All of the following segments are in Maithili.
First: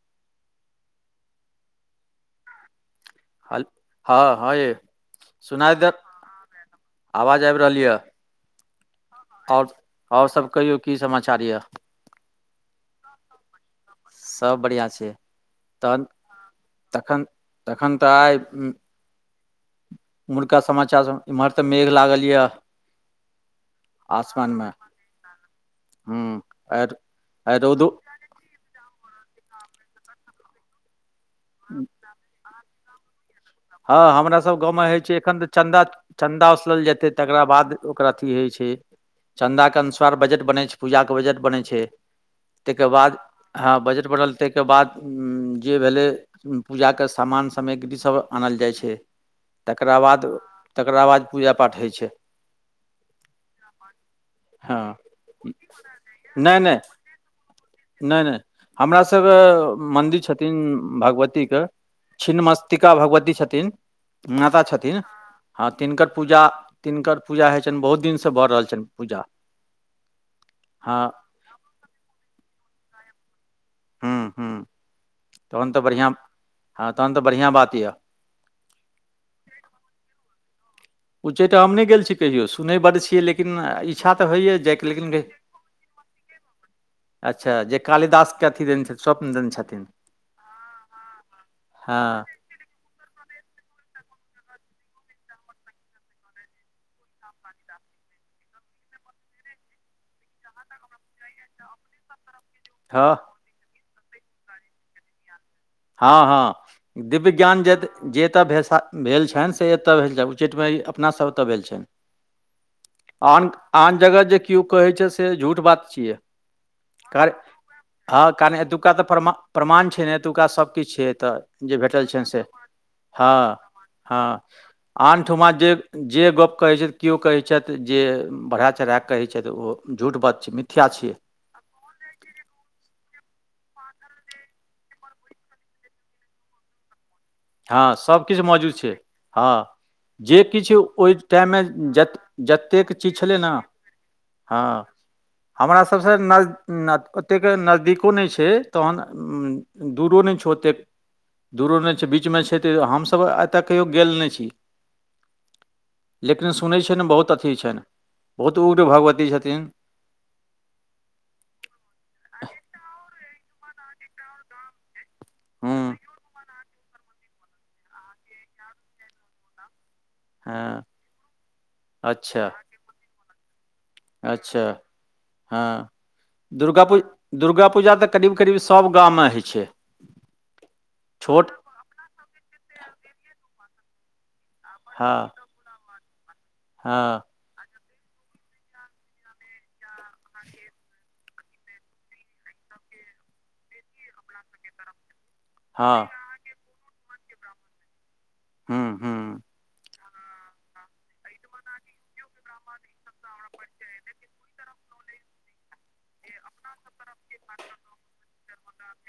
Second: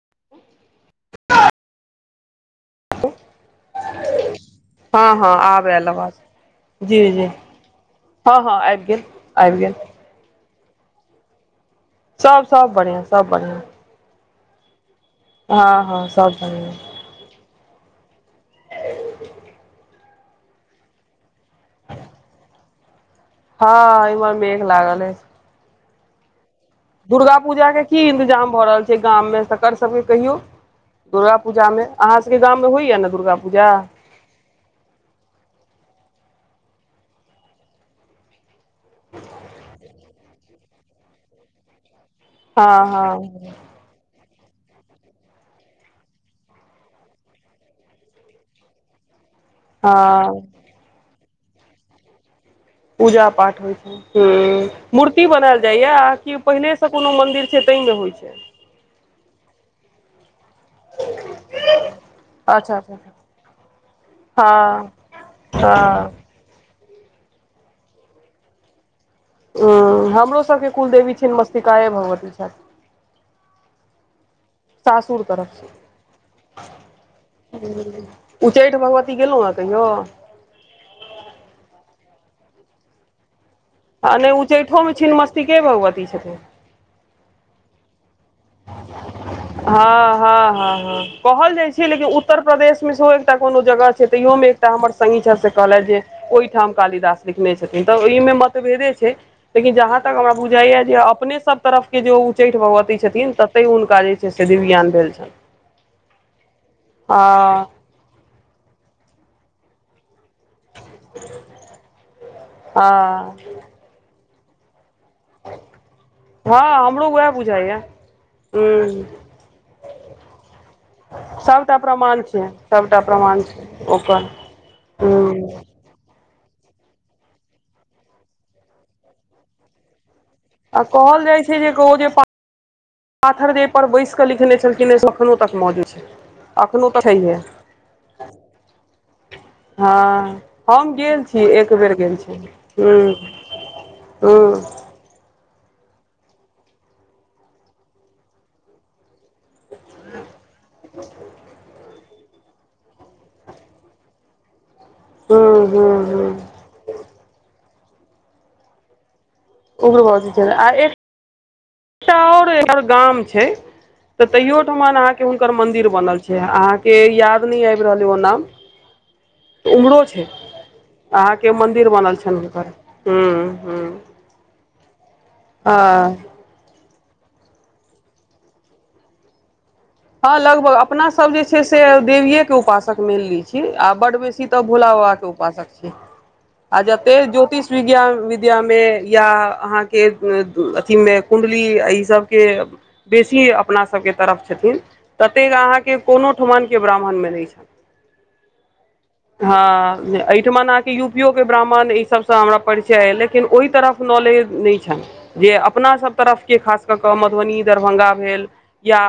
[unintelligible] हं-हं यै हँ हँ आब सुनाइ आयल देत? आवाज [inaudible] आवाज आबि रहल य? हं-हं आबि गेल। आबि आओर, गेल आओर सब कहियौ की समाचार या? सब, सब बढ़ियां, सब बढ़ियां। सब बढ़ियां छी। हं-हं सब भ गेलै। तखन [inaudible] तखन त आइ ह। उमुहुरका समाचार, एम्हर त मेघ लागल य। हँ, इम्हर मेघ लागल अछि। हूं। दुर्गा पूजाके की इन्तजाम भ रहल छै गाममे, तकर सबके कहियौ। दुर्गा पूजामे, अहाँ सबके गाममे होइया ने दुर्गा पूजा। हँ हमरा सब गाँवमे हइ छै एखन त चन्दा। चन्दा उसलल जेतै तकरा बाद ओकरा अथी होइ छै। चन्दाके अनुस्वार बजट बनै छै, पूजाके बजट बनै छै। हँ तेकर हँ बाद हं बजट बढ़ल। तेकरा बाद जे भेलै पूजाके समान सेमग्री सब आनल जाइ छै। तेकरा बाद, हँ तेकरा बाद पूजा पाठ होइ छै। पूजा पाठ [unintelligible] हुं, हँ मूर्ति बनाएल जाइया आकि नहि नहि पहिनेसं कोनो मन्दिर छै तै मे होइ नहि छै? नहि हमरा सब मन्दिर छथिन भगवतीकेन अच्छा छिन्नमस्तिका अच्छा भगवत। ई छथिन, माता हँ छथिन हं तिनकर हँ पुत पूजा, तिनकर पूजा हइ छनि बहुत दिनसं भ रहल छनि पूजा। हं, हमरो सबके हँ कुलदेवी छिन्नमस्तिकाए भगवती छथि। हूँ हूँ [inaudible] सासूर तरफ तहन सं। तऽ बढ़िआँ हँ तहन तऽ बढ़िआँ बात यए [inaudible] उच्चैठ भगवती गेलौहें कहियो? उच्चैठ हम नै गेल छी कहियो, सुनै बड्ड छियै लेकिन ई आ नै उच्चैठोमे छिन्नमस्तिके भगवती छथिन। अच [inaudible] देने छथिन हं-हं-हं-हं कहल जाइ छै हँ लेकिन उत्तर प्रदेश मे सेहो एकटा कोनो जगह छै तहिओ मे एकटा हमर संगी छथि से कहलैथ जे ओइठाम कालिदास लिखने छथिन त ओहिमे मतभेदे छै। लेकिन जहाँ तक हमरा बुझाइया जे अपने सब तरफ के जे उ च्चैठ भगवती हँ छथिन ततहि हुनका जे छै से दिव्यज्ञान भेल छनि‌। हं-हं दिव्यज्ञान हँ जे त जे एत भेसा भेल छनि से एत भेल छनि। उच्चैठमे ई अपना सब ओत भेल छनि। [inaudible] हँ आन आन जगह जे किओ कहै छै स- से झूठ बात छियै। हँ हमरो कार उएह बुझाइया हं कारण एतुका हूँ त परमा प्रमाण छै ने एतुका सब से त सभटा जे भेटल प्रमाण छनि से, छै सभटा प्रमाण छै ओकर हं-हं। आन ठमा हूँ जे जे गप कहै छथि किओ कहै छथि जे बढ़ा चढ़ाक कहै छथि ओ। झूठ बात छैक मीत। आ कहल जाइ छै जे कहु जे ओ पा पाथर जेहिपर बैसिकऽ लिखने छलखिन हैं से अखनो तक मौजूद छय अखनो तक हैहे। हँ सभकिछ मौजूद छैय। हँ हँ जे किछु हम ओय गेल छी टाइम मे एक बेर जत गेल छी जतेक हूँ चीज छलै न हूँ हांँ। हमरा सबसँ नज ओतेक नजदीको नय छै तखन हम दूरो नै छै ओत्तेक, दूरो नय बीचमे छै तऽ हमसभ ओतय कहियो गेल नय छी हूँ हूँ हूँ लेकिन सु सुनै छियनि बहुत अथि छनि बहुत उग्र भगवती छथिन। उग्र भगवती छथिन आ एक चाउर एकर गाम छै तऽ तैयो ठमन अहाँके हुनकर हूँ मंदिर बनल छै आ- के याद नहि आबि रहल अय ओ नाम उमहरो छै। हँ अहाँके मन्दिर बनल छैन अच्छा हुनकर हुं हुं। अच्छा, हां। दुर्गा पूज, दुर्गा पूजा तऽ करीब करीब सब गाममे होइ छैय। हँ लगभग, अपना सब जे छै से देवीएके उपासक मैनली छी आ बड बेसी त भोला बाबा के हँ उपासक छी आ जते हँ जोतिष विज्ञान विद्यामे या अहाँके अथिमे कुण्डली एहि सबके। बेसी अपनासब के तरफ छथिन। ततेक अहाँके हँ कोनो ठामनके ब्राह्मणमे नय छन्हि। हुँ हुँ हांँ जे। एहिठाम अहाँके यूपीओ के ब्राह्मण ई सभसँ हमरा परिचय अइ लेकिन ओहि तरहक नॉलेज नैय छैन। जे अपना सभ तरफके खास कऽ के मधुबनी दरभंगा भेल या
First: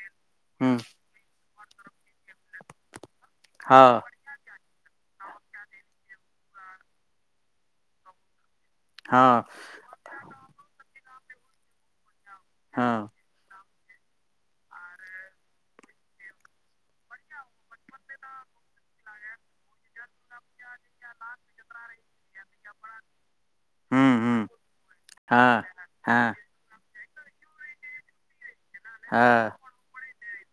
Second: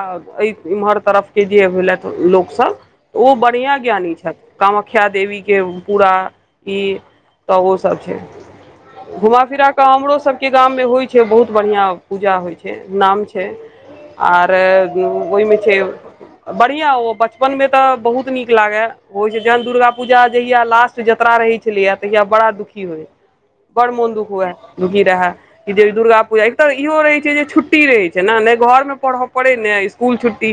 अइ हुँ इमहर तरफके जे भेलथि लोक सब ओ बढ़िआँ हँ ज्ञानी छैथ। कामाख्या देवीके पूरा ई त ओ सब छै। घुमा हँ फिरा कऽ हमरो सबके गाम मे होइ छै बहुत बढ़िया पूजा होइ छै हँ नाम छै छै आर ओहिमे छै बढ़िआँ ओ, बचपनमे तऽ बहुत नीक लागय। होइ छै जखन दुर्गा पूजा जहिया लास्ट जत्रा रहैय छलैए तहिया बड़ा दुखी होइ। बड़ मोन हुँ दुःख हुए हुँ दुखी रहै हँ कि जे दुर्गा हँ पूजा तऽ इहो रहै छै जे छुट्टी रहै छै न नहि घरमे पढ़अ पड़ै हँ ने स्कुल छुट्टी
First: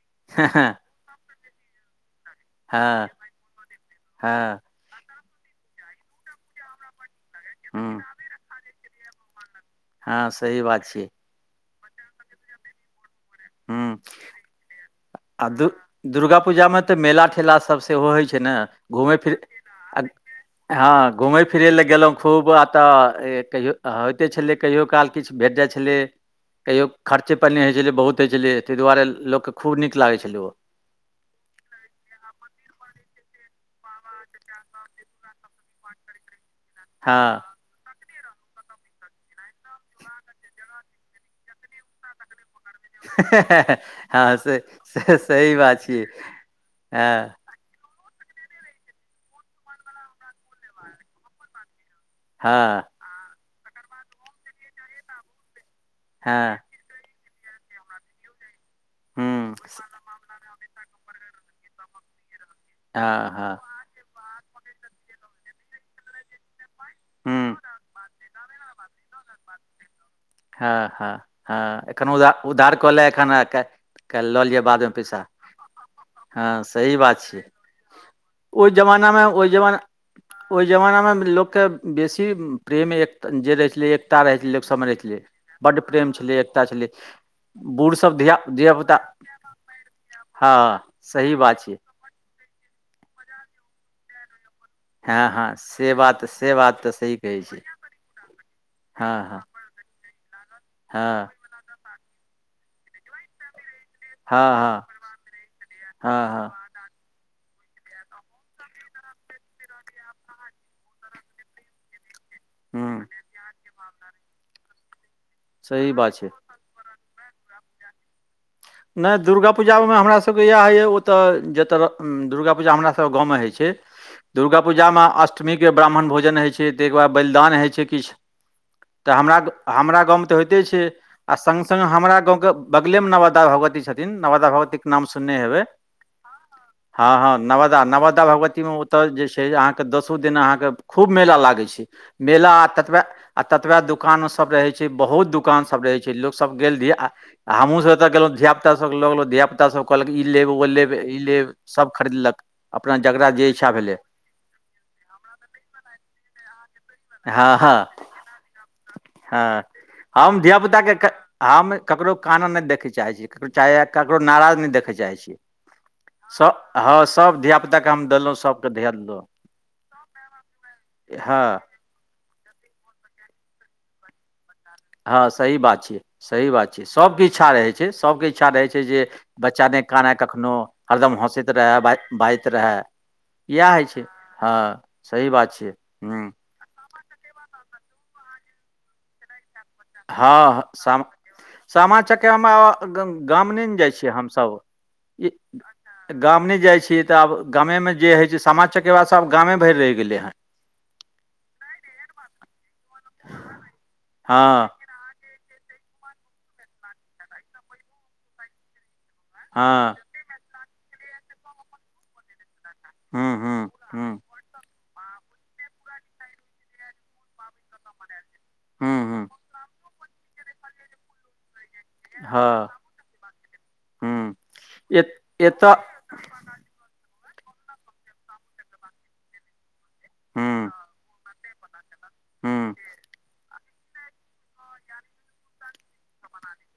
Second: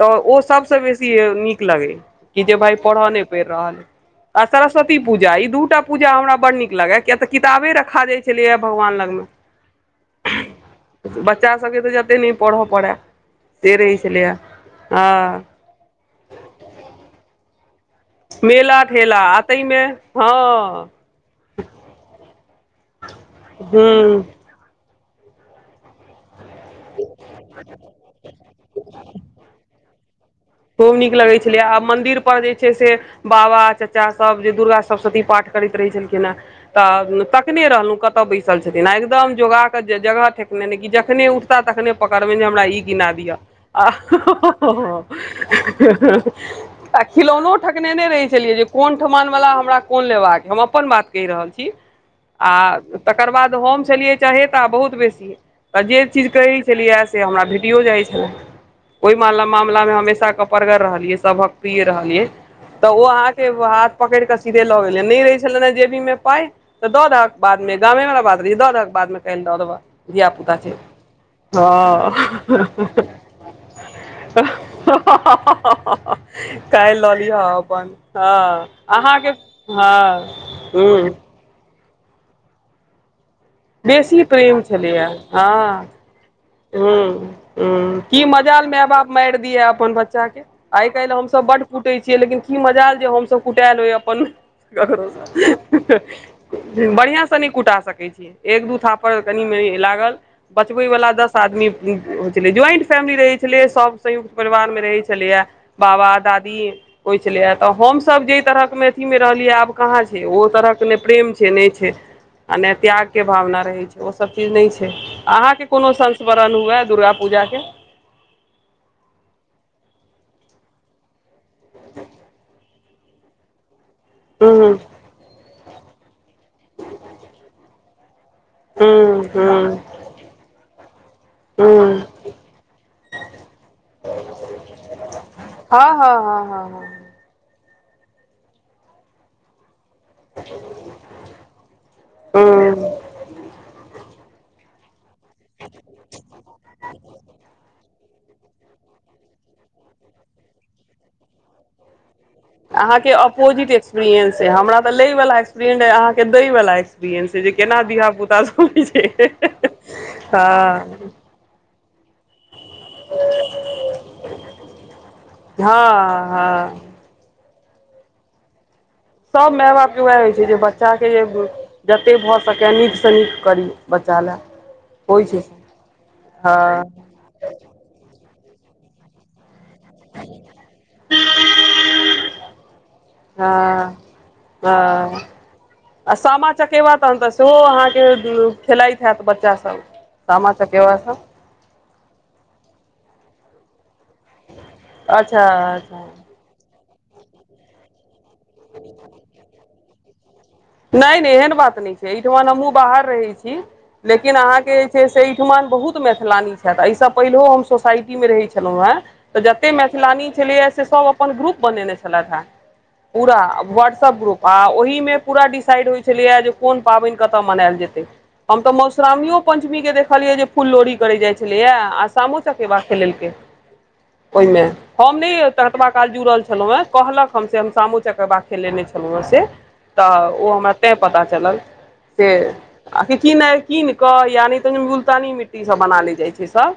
तऽ ओ सब हँ सँ बेसी नीक लगै कि जे भाय हँ पढ़य नहि पैर रहल अए, हर हँ तरह से। सरस्वती पूजा ई दूटा पूजा हमरा बड नीक लागै। किया तऽ किताबे हुँ रखा जाइ छलैए भगवान लगमें। हँ सही बात छै। बच्चा सब के तऽ जते नहि पढ़ऽ पड़ै से रहै हुँ छलैए हंँ। आ दु दुर्गा पूजा मे तऽ मेला ठेला सब से सेहो होइ छै ने मेला घुमै ठेला फिर आ ताहिमे हँ हँ घूमै फिरै फिरै लए गेलहुँ खूब आ तऽ हे कहियो हंँ हूँ होइते छलै। कहियो काल किछ भेट जाइ छलै कहियो खर्चे पानी होइ छलै बहुत। होइ छलै ताहि दुआरे लोकके खूब नीक लागै छलै ओ खूब नीक लगै छलै आ मन्दिर पर जे छै से बाबा चचा सब जे दुर्गा सप्तश्वती पाठ करैत रहै छलखिन हेँ! तऽ हँ तखने रहलहुँ कतऽ बैसल छथिन आ एकदम योगाके जगह ठेकने ने जखने, तखने पकड़बे ने जे हमरा ई किना दिअ हं हँ से हं हं, से सही बात छियै हँ खिलौनो ठेकनेने रहै छलियै जे कोन ठमान वाला, हमरा कोन लेबाक अछि णं हम अपन बात कहि रहल छी आ हँ तकर बाद हम छलियै चहेता बहुत बेसी तऽ जे चीज कहै हँ छलियै से लियैत से हमरा भेटिय जाइ छलै। ओहि मामला हूँ मे हमेशा क परगर रहलियै सभक प्रिक्ष रहलियै तऽ ओ हँ अहाँके हँ बात पकड़ि कऽ सीधे लऽ गेलिये नहि रहे छले ह जेबी मे पाइ तऽ दऽ दहके हूँ बादमे गामे वला बात रहै दऽ दहक बादमे कह दऽ देबह धिया पुता हँ छै। हँ [inaudible] हँ एखन उधार उधार कऽ ले एखन आ, क- लऽ लिअ बादमे पैसा हँ सही काल्हि लऽ बात लिह छै अपन हँ ओहि जमानामे अहाँके हँ? ओहि ह जमाना में लोक के बेसी प्रेम एक जे रहे छै बेसी प्रेम छलैए। हँ बड्ड प्रेम छलै एकता ह छलै ह बूढ़ सब की धिया मजाल माय धियापुता बाप मारि दिए अपन बच्चा के? हँ आइ काल्हि सही हमसभ बड बात छै कूटै छियै लेकिन की मजाल जे हमसभ कुटाल हो अपन हँ हँ से बात से बात [unintelligible] तऽ सही बढ़िआंसँ कहै नै छै कुटा सकै छी। दु हँ थापड़ हँ कनि मनि लागल, बचबै वला दस हँ आदमी आदमी होइ छलै ज्वाइंट फैमिली रहै छलै सभ। संयुक्त हँ परिवार मे हँ रहै छलैये, बाबा हँ हँ दादी होइ छलैये तऽ हमसभ जाहि तरहक मे अथि मे रहलियै आब कहाँ छै ओ तरहक नहि प्रेम छै नहि छै आ ने हूँ त्याग रह छै ओ सब चीज नहि छै। अहाँके कोनो सही बात छै संस्मरण हुए दुर्गा पूजा के? नहि दुर्गा पूजामे हमरा सबके इएह होइए ओतऽ जतय दुर्गा पूजा हमर सभ गाँवमे होइ छै, दुर्गा हँ पूजा मे अष्ट अष्टमीके ब्राह्मण भोजन होइ छै ताहिके बाद बलिदान होइ छै किछु। तऽ हँ हँ हमरा हँ हमरा गाँवमे तऽ होइते छै आ सङ्ग सङ्ग हमरा गाँवके बगलेमे नवादा नवादा भगवती छथिन, नवादा भगवती के नाम सुनने हेबै हँ हँ हँ हँ नवादा नवादा भगवती मे ओतऽ जे छै अहाँ दसो दिन अहाँके खूब मेला लागै छै, मेला आ हँ ततबे आ ततबा दुकानो सब रहे छै बहुत दुकान सब रहे छै लोको सब गेल रहि हमहुँ सब ओतऽ गेलहुँ, धियाापुता सभ लऽ गेल धियापुता सभ कहलक ई लेब ओ लेब ई लेब सभ खरीदलक अपना अहाँ के जकरा जे अपोजिट इच्छा भेलै एक्सपीरियंस अछि, हमरा तऽ लै वला एक्सपीरियंस अछि अहाँ के दै वला एक्सपीरियंस हन से जे हँ हँ केना धियापुता सब छै। हँ हम धिया पुता के, हँ हम केकरो कानऽ नै देखऽ चाहै छी केकरो चाहे ककरो नाराज नै देखऽ चाहै छी, हँ हँ सब धिया पुता के हम देलहु सबके धिया ध्यान द सभ माय बापके वैह होइ छै जे बच्चाके जे हँ जते भऽ सकै नीकसँ नीक करी। बच्चा ले। हँ सही बात छै, सही बात छै, सभके इच्छा रहै छै सभके इच्छा रहै छै जे बच्चा ने काने कखनो हरदम हँसैत रहै बाजैत रहै इएह होइ हँ छै, हँ सही बात छै। आ सामा चकेबा तखन तऽ सेहो अहाँके खेलाइत हैत बच्चाभ सामा हँ चकेबा सब सामा चकेवा मे गाम नहि ने जाइ छियै हमसब। अच्छा अच्छा गाम नै जाइ छियै तऽ आब गामे जे होइ छै, सामा चकेवा सब आब गामे भरि रहि गेलै हँ। नहि नहि एहन बात नहि छै एहिठाम हमहुँ बाहर रहै छी लेकिन हँ अहाँके से एहिठम बहुत मैथिलानी छथि एहिसँ पहिलहो हम सोसाइटीमे रहैत छलहुँ हेँ तऽ जतेक हँ मैथिलानी छलैए से सभ अपन ग्रुप बनेने छलथि हेँ हँ पूरा हूँ हूँ हूँ व्हाट्सअप ग्रुप आ ओहिमे पूरा डिसाइड होइत छलैए, जे कोन पाबनि कतय मनायल जेतै। हम तऽ हूँ हूँ मधुश्रावणीयो पंचमी के देखलिये जे फूल लोड़ी करे जाय छलेया आ। सामा चकेबा हँ खेलेलकै हूँ ओईमे ए हम नै। एतऽ काल जुड़ल छलहुँ है, कहलक हम से हम सामो चकेबा खेलेने छलहुँ है से। तऽ ओ हूँ हमरा तें पता चलल से हूँ आखि। कीनय कीन कऽ या नै तऽ मुल्तानी मिट्टी सऽ बना ले जाइ छै सब।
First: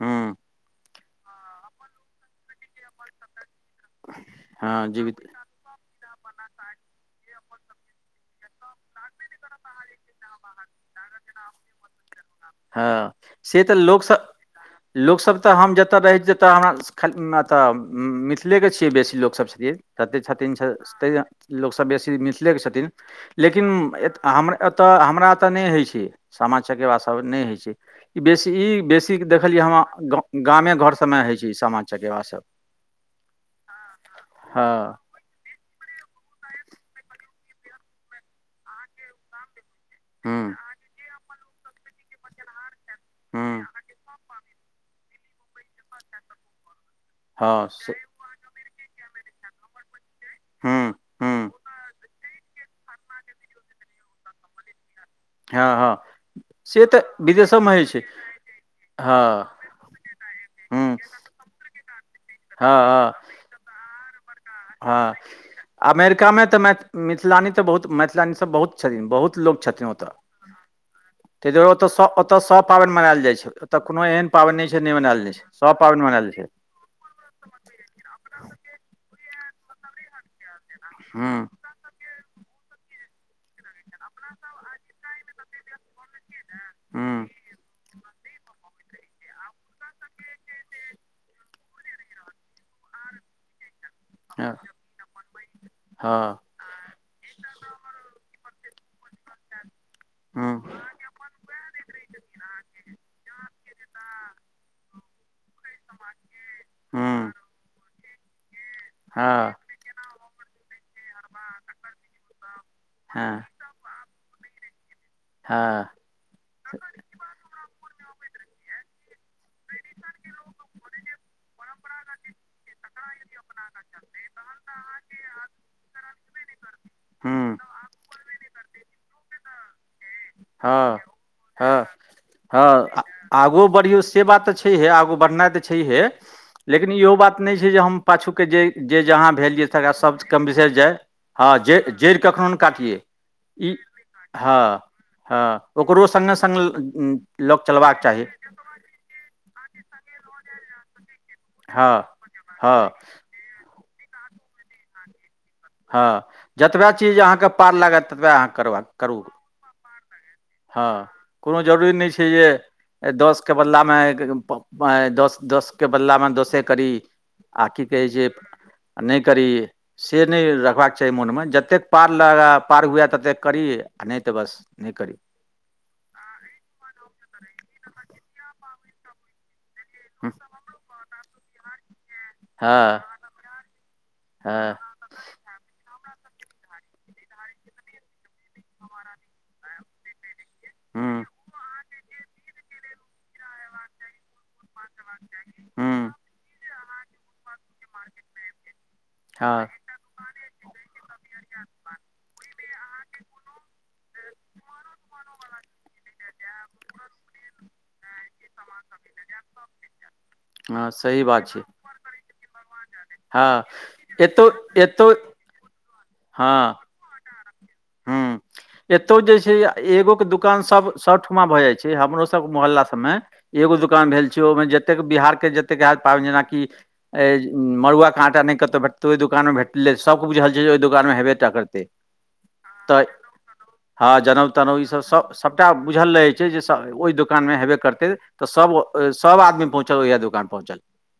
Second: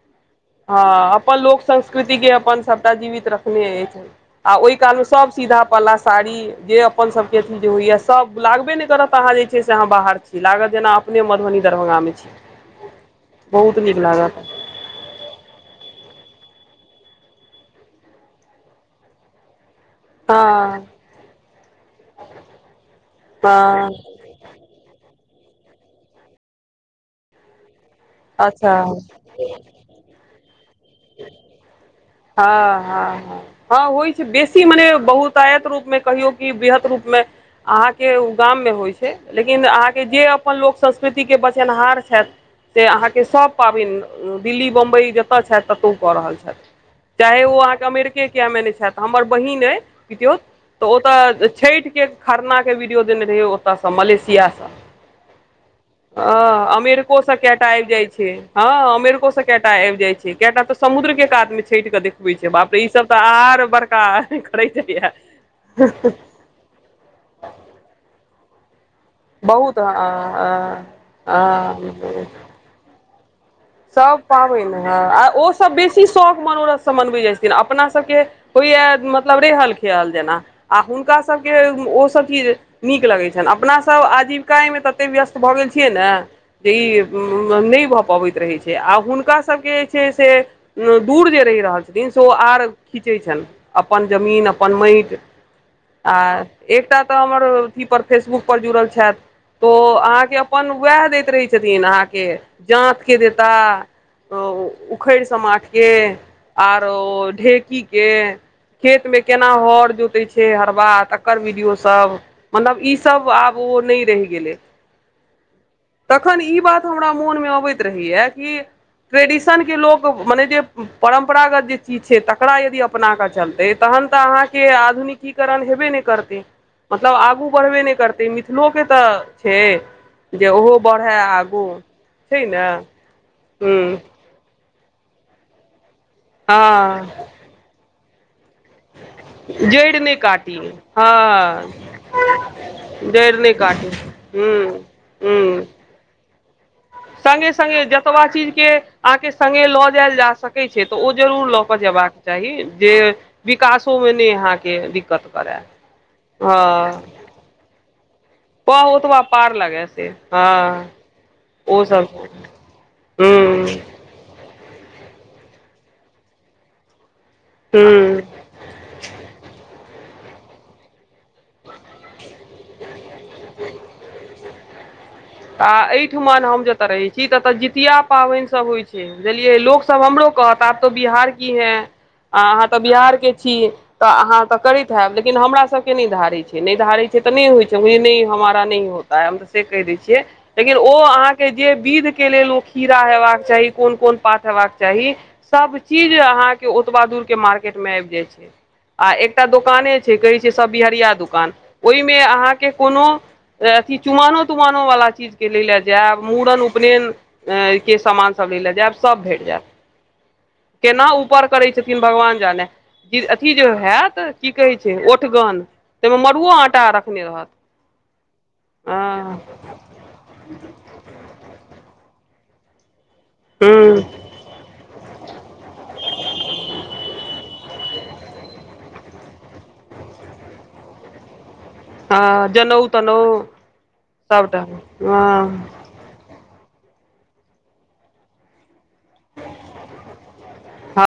हुॅं। हँ अपन लोक संस्कृति के अपन सभटा जीवित रखने अछि। आ ओइ हँ काल मे जीवित सब सीधा पला साड़ी जे अ। अपन सबके अथी जे होइए सब लागबे नहि करत अहाँ जे छै, से अहाँ बाहर छी लागत जेना। अपने मधुबनी दरभंगामे छी। हँ से तऽ बहुत नीक लोकसब लागत लोकसब तऽ हम जतऽ रहै छी तेतऽ आहाँ। खाली एतऽ मिथिलेके छियै बेसी लोकसब छथिन। कतेक छथिन हँ तहि लोकसब बेसी मिथिलेके छथिन लेकिन हँ एत। आ हम एतऽ हमरा एतऽ नै होइ छै, सामा चकेवा सब नै होइ छै। ई बेसी ई अच्छा बेसी देखलियै, हम गामे घर सब में होय छै ई सामा। चकेबा सभ हँ-हँ-हॅं-हँ होइ छै, बेसी मने हँ बहुत। आयत रूप में कहियो की वृहद रूप में अहाँ के गाम में होइ छै। लेकिन अहाँके जे हूँ अपन लोक संस्कृतिके बचेनहार छथि। से अहाँके सब हूँ पाबनि दिल्ली बम्बई जतय छथि, ततहु कऽ रहल छथि। चाहे ओ हँ अहाँके से अमेरिके किया मे नै छथि, हमर बहिन अइ। पितियौत हूँ तऽ हूँ ओतऽ छैठ के खरना। वीडियो देने रहै, ओत सँ मलेशिया स हँ हँ आ से अमेरिको तऽ स के। क विदेशोमे आबि होइ जाय छै, हँ अमेरिको स के टा आबि जाय छै, के टा तऽ हूँ समुद्र के कात में छठि कऽ देख। हँ बापरे ई सब हँ तऽ आर बड़का। करैत जाइया हँ अमेरिकामे तऽ मै मिथिलानी तऽ बहुत मैथिलानी सब बहुत छथिन बहुत। लोक छथिन ओतऽ हँ तइ दुआरे ओतऽ हँ ओतऽ सब पाबनि मनाल जाइ छै। ओतऽ कोनो सब एहन पाबनि नहि छै जे नहि हैत, मनायल आ जाइ छै ओ सब पाबनि बेसी मनायल शौख जाइ छै मनोरथ स। मोन सऽ मनवै जाइ छथिन, अपना सबके होइया मतलब रेहल खियाल जेना। आ हुनका हूँ सबके ओ सब चीज। नीक लगै छनि, अपना सब आजीविकाये मे तते व्यस्त भऽ गेल छियै ने जे हूँ ई। नै भऽ पबै रहै छै, आ हुनका सबके जे छै से। दूर जे रहि रहल छथिन से ओ आर खीचै छनि। अपन जमीन हँ अपन मैट आ। हँ एकटा तऽ हमर अथी पर फेसबुक पर जुड़ल छथि। तो अहाँके हूँ अपन वैह दैत रहै, छथिन अहाँके जात। देता उखड़-समाठ के आर ओ हूँ ढेकी। के खेत मे केना हँ हर जोतै छै। हरबा तकर वीडियो सब मतलब ई सब हँ आब ओ नै रहि गेलै। हँ तखन ई बात हमरा मोनमे अबैत रहैय कि। ट्रेडिशनके लोक मने जे परम्परागत जे चीज छै, तकरा यदि अपनाकऽ चलतै। तहन तऽ अहाँके आधुनिकीकरण हेबे नै करते, मतलब आगू हूँ बढ़बे ने करतै मि। थलो के तऽ छै, जे ओहो हँ बढ़ै आगू हँ छै ने। हँ आगू बढ़ियौ हूँ से बात तऽ छैहे, आगू बढ़नाइ तऽ छैहे, लेकिन इहो हँ बात। नै छै जे हम पाछू के जे जे जहाँ। छै तेकरा जड़ि नहि शब्द के काटी बिसैर जाइ। हाँ हँ जै जैड़ कखनो नै जड़ि नहि काटयैइ। काटी हूँ हँ -हँ ओकरो संगे-संग ल संगे-संगे जतबा चीज के अहाँके संगे लऽ जायल जा सकै छै तऽ ओ जरूर लऽ कऽ हँ जयबाक चाही। हँ जे विकासो [unintelligible] मे नै अहाँके दिक्कत करए। हँ, जतबा चीज अहाँके पार लागत ततबे अहाँ प करबाक करू ओतबा पार लागे से हँ कोनो ओ जरूरी सब नहि छै जे हूँ दसके बदलामे आइ [unintelligible] पाई दस दसके बदलामे दसे करी आ की कहै छै हूँ आ नहि करी से नहि रखबाक चाही मोनमे। जतेक पार लगे, पार हुए ततेक करी आ नहि तऽ बस नहि करी। आ एहिठमअ हम जतय रहै छी ततअ जितिया पाबनिसभ होइत छै। बुझलियै लोक सब हमरो कहत आप तो बिहार की हैं आ अहाँ तऽ हँ बिहार के छी तऽ अहाँ तऽ हँ करैत हैब लेकिन हमरा सबके नहि धारै छै, नहि धारे छै तऽ नहि होइ छै। [unintelligible] नहि हमरा नहि होता है। हम तऽ से कहि दै छी। जे लेकिन ओ हुँ अहाँके जे विध के लेल ओ खीरा हेबाक चाही, कोन कोन पात हेबाक चाही चाही सभ हुँ चीज अहाँके ओतबा दूरके मार्केटमे आबि जाइ छै। आ एकटा हँ दोकाने से कहे छै सब बिहरिया दुकान। ओहिमे अहाँके कोनो अ-अथी चुमानो तुमानो नो वला चीज के लै लऽ जायब। मूड़न, उपनयन अए- के सामान सब लै लऽ जायब सभ भेट जायत। हँ केना सही ऊपर बात करै छै भगवान जाने। इ अथी हँ जे हैत एतौ कि कहै छै एतौ ओठगन ताहिमे मड़ुओ आँटा रखने रहत। हुम्म, एतौ जे छै हँ एगो के दुकान सब सबठमा भऽ जाइ छै। हमरो सब मोहल्ला सबमे ह एगो दुकान भेल छै, ओहिमे जतेक बिहार के जतेक आयल पाबनि जेनाकि ए मड़ुआके आटा नहि कतहु भेटतै ओहि दोकानमे भेटलै। सभके बुझल छै जे ओहि दोकानमे हेबेटा करतै। हँ जनउ तहि तनउ हँ, जनउ सबटा तनउ ईसब सभ सभटा हँ बुझल रहै छै जे ओहि दोकानमे हेबे करतै। तऽ सब सभ आदमी पहुँचल इएह दुकान पहुँचल।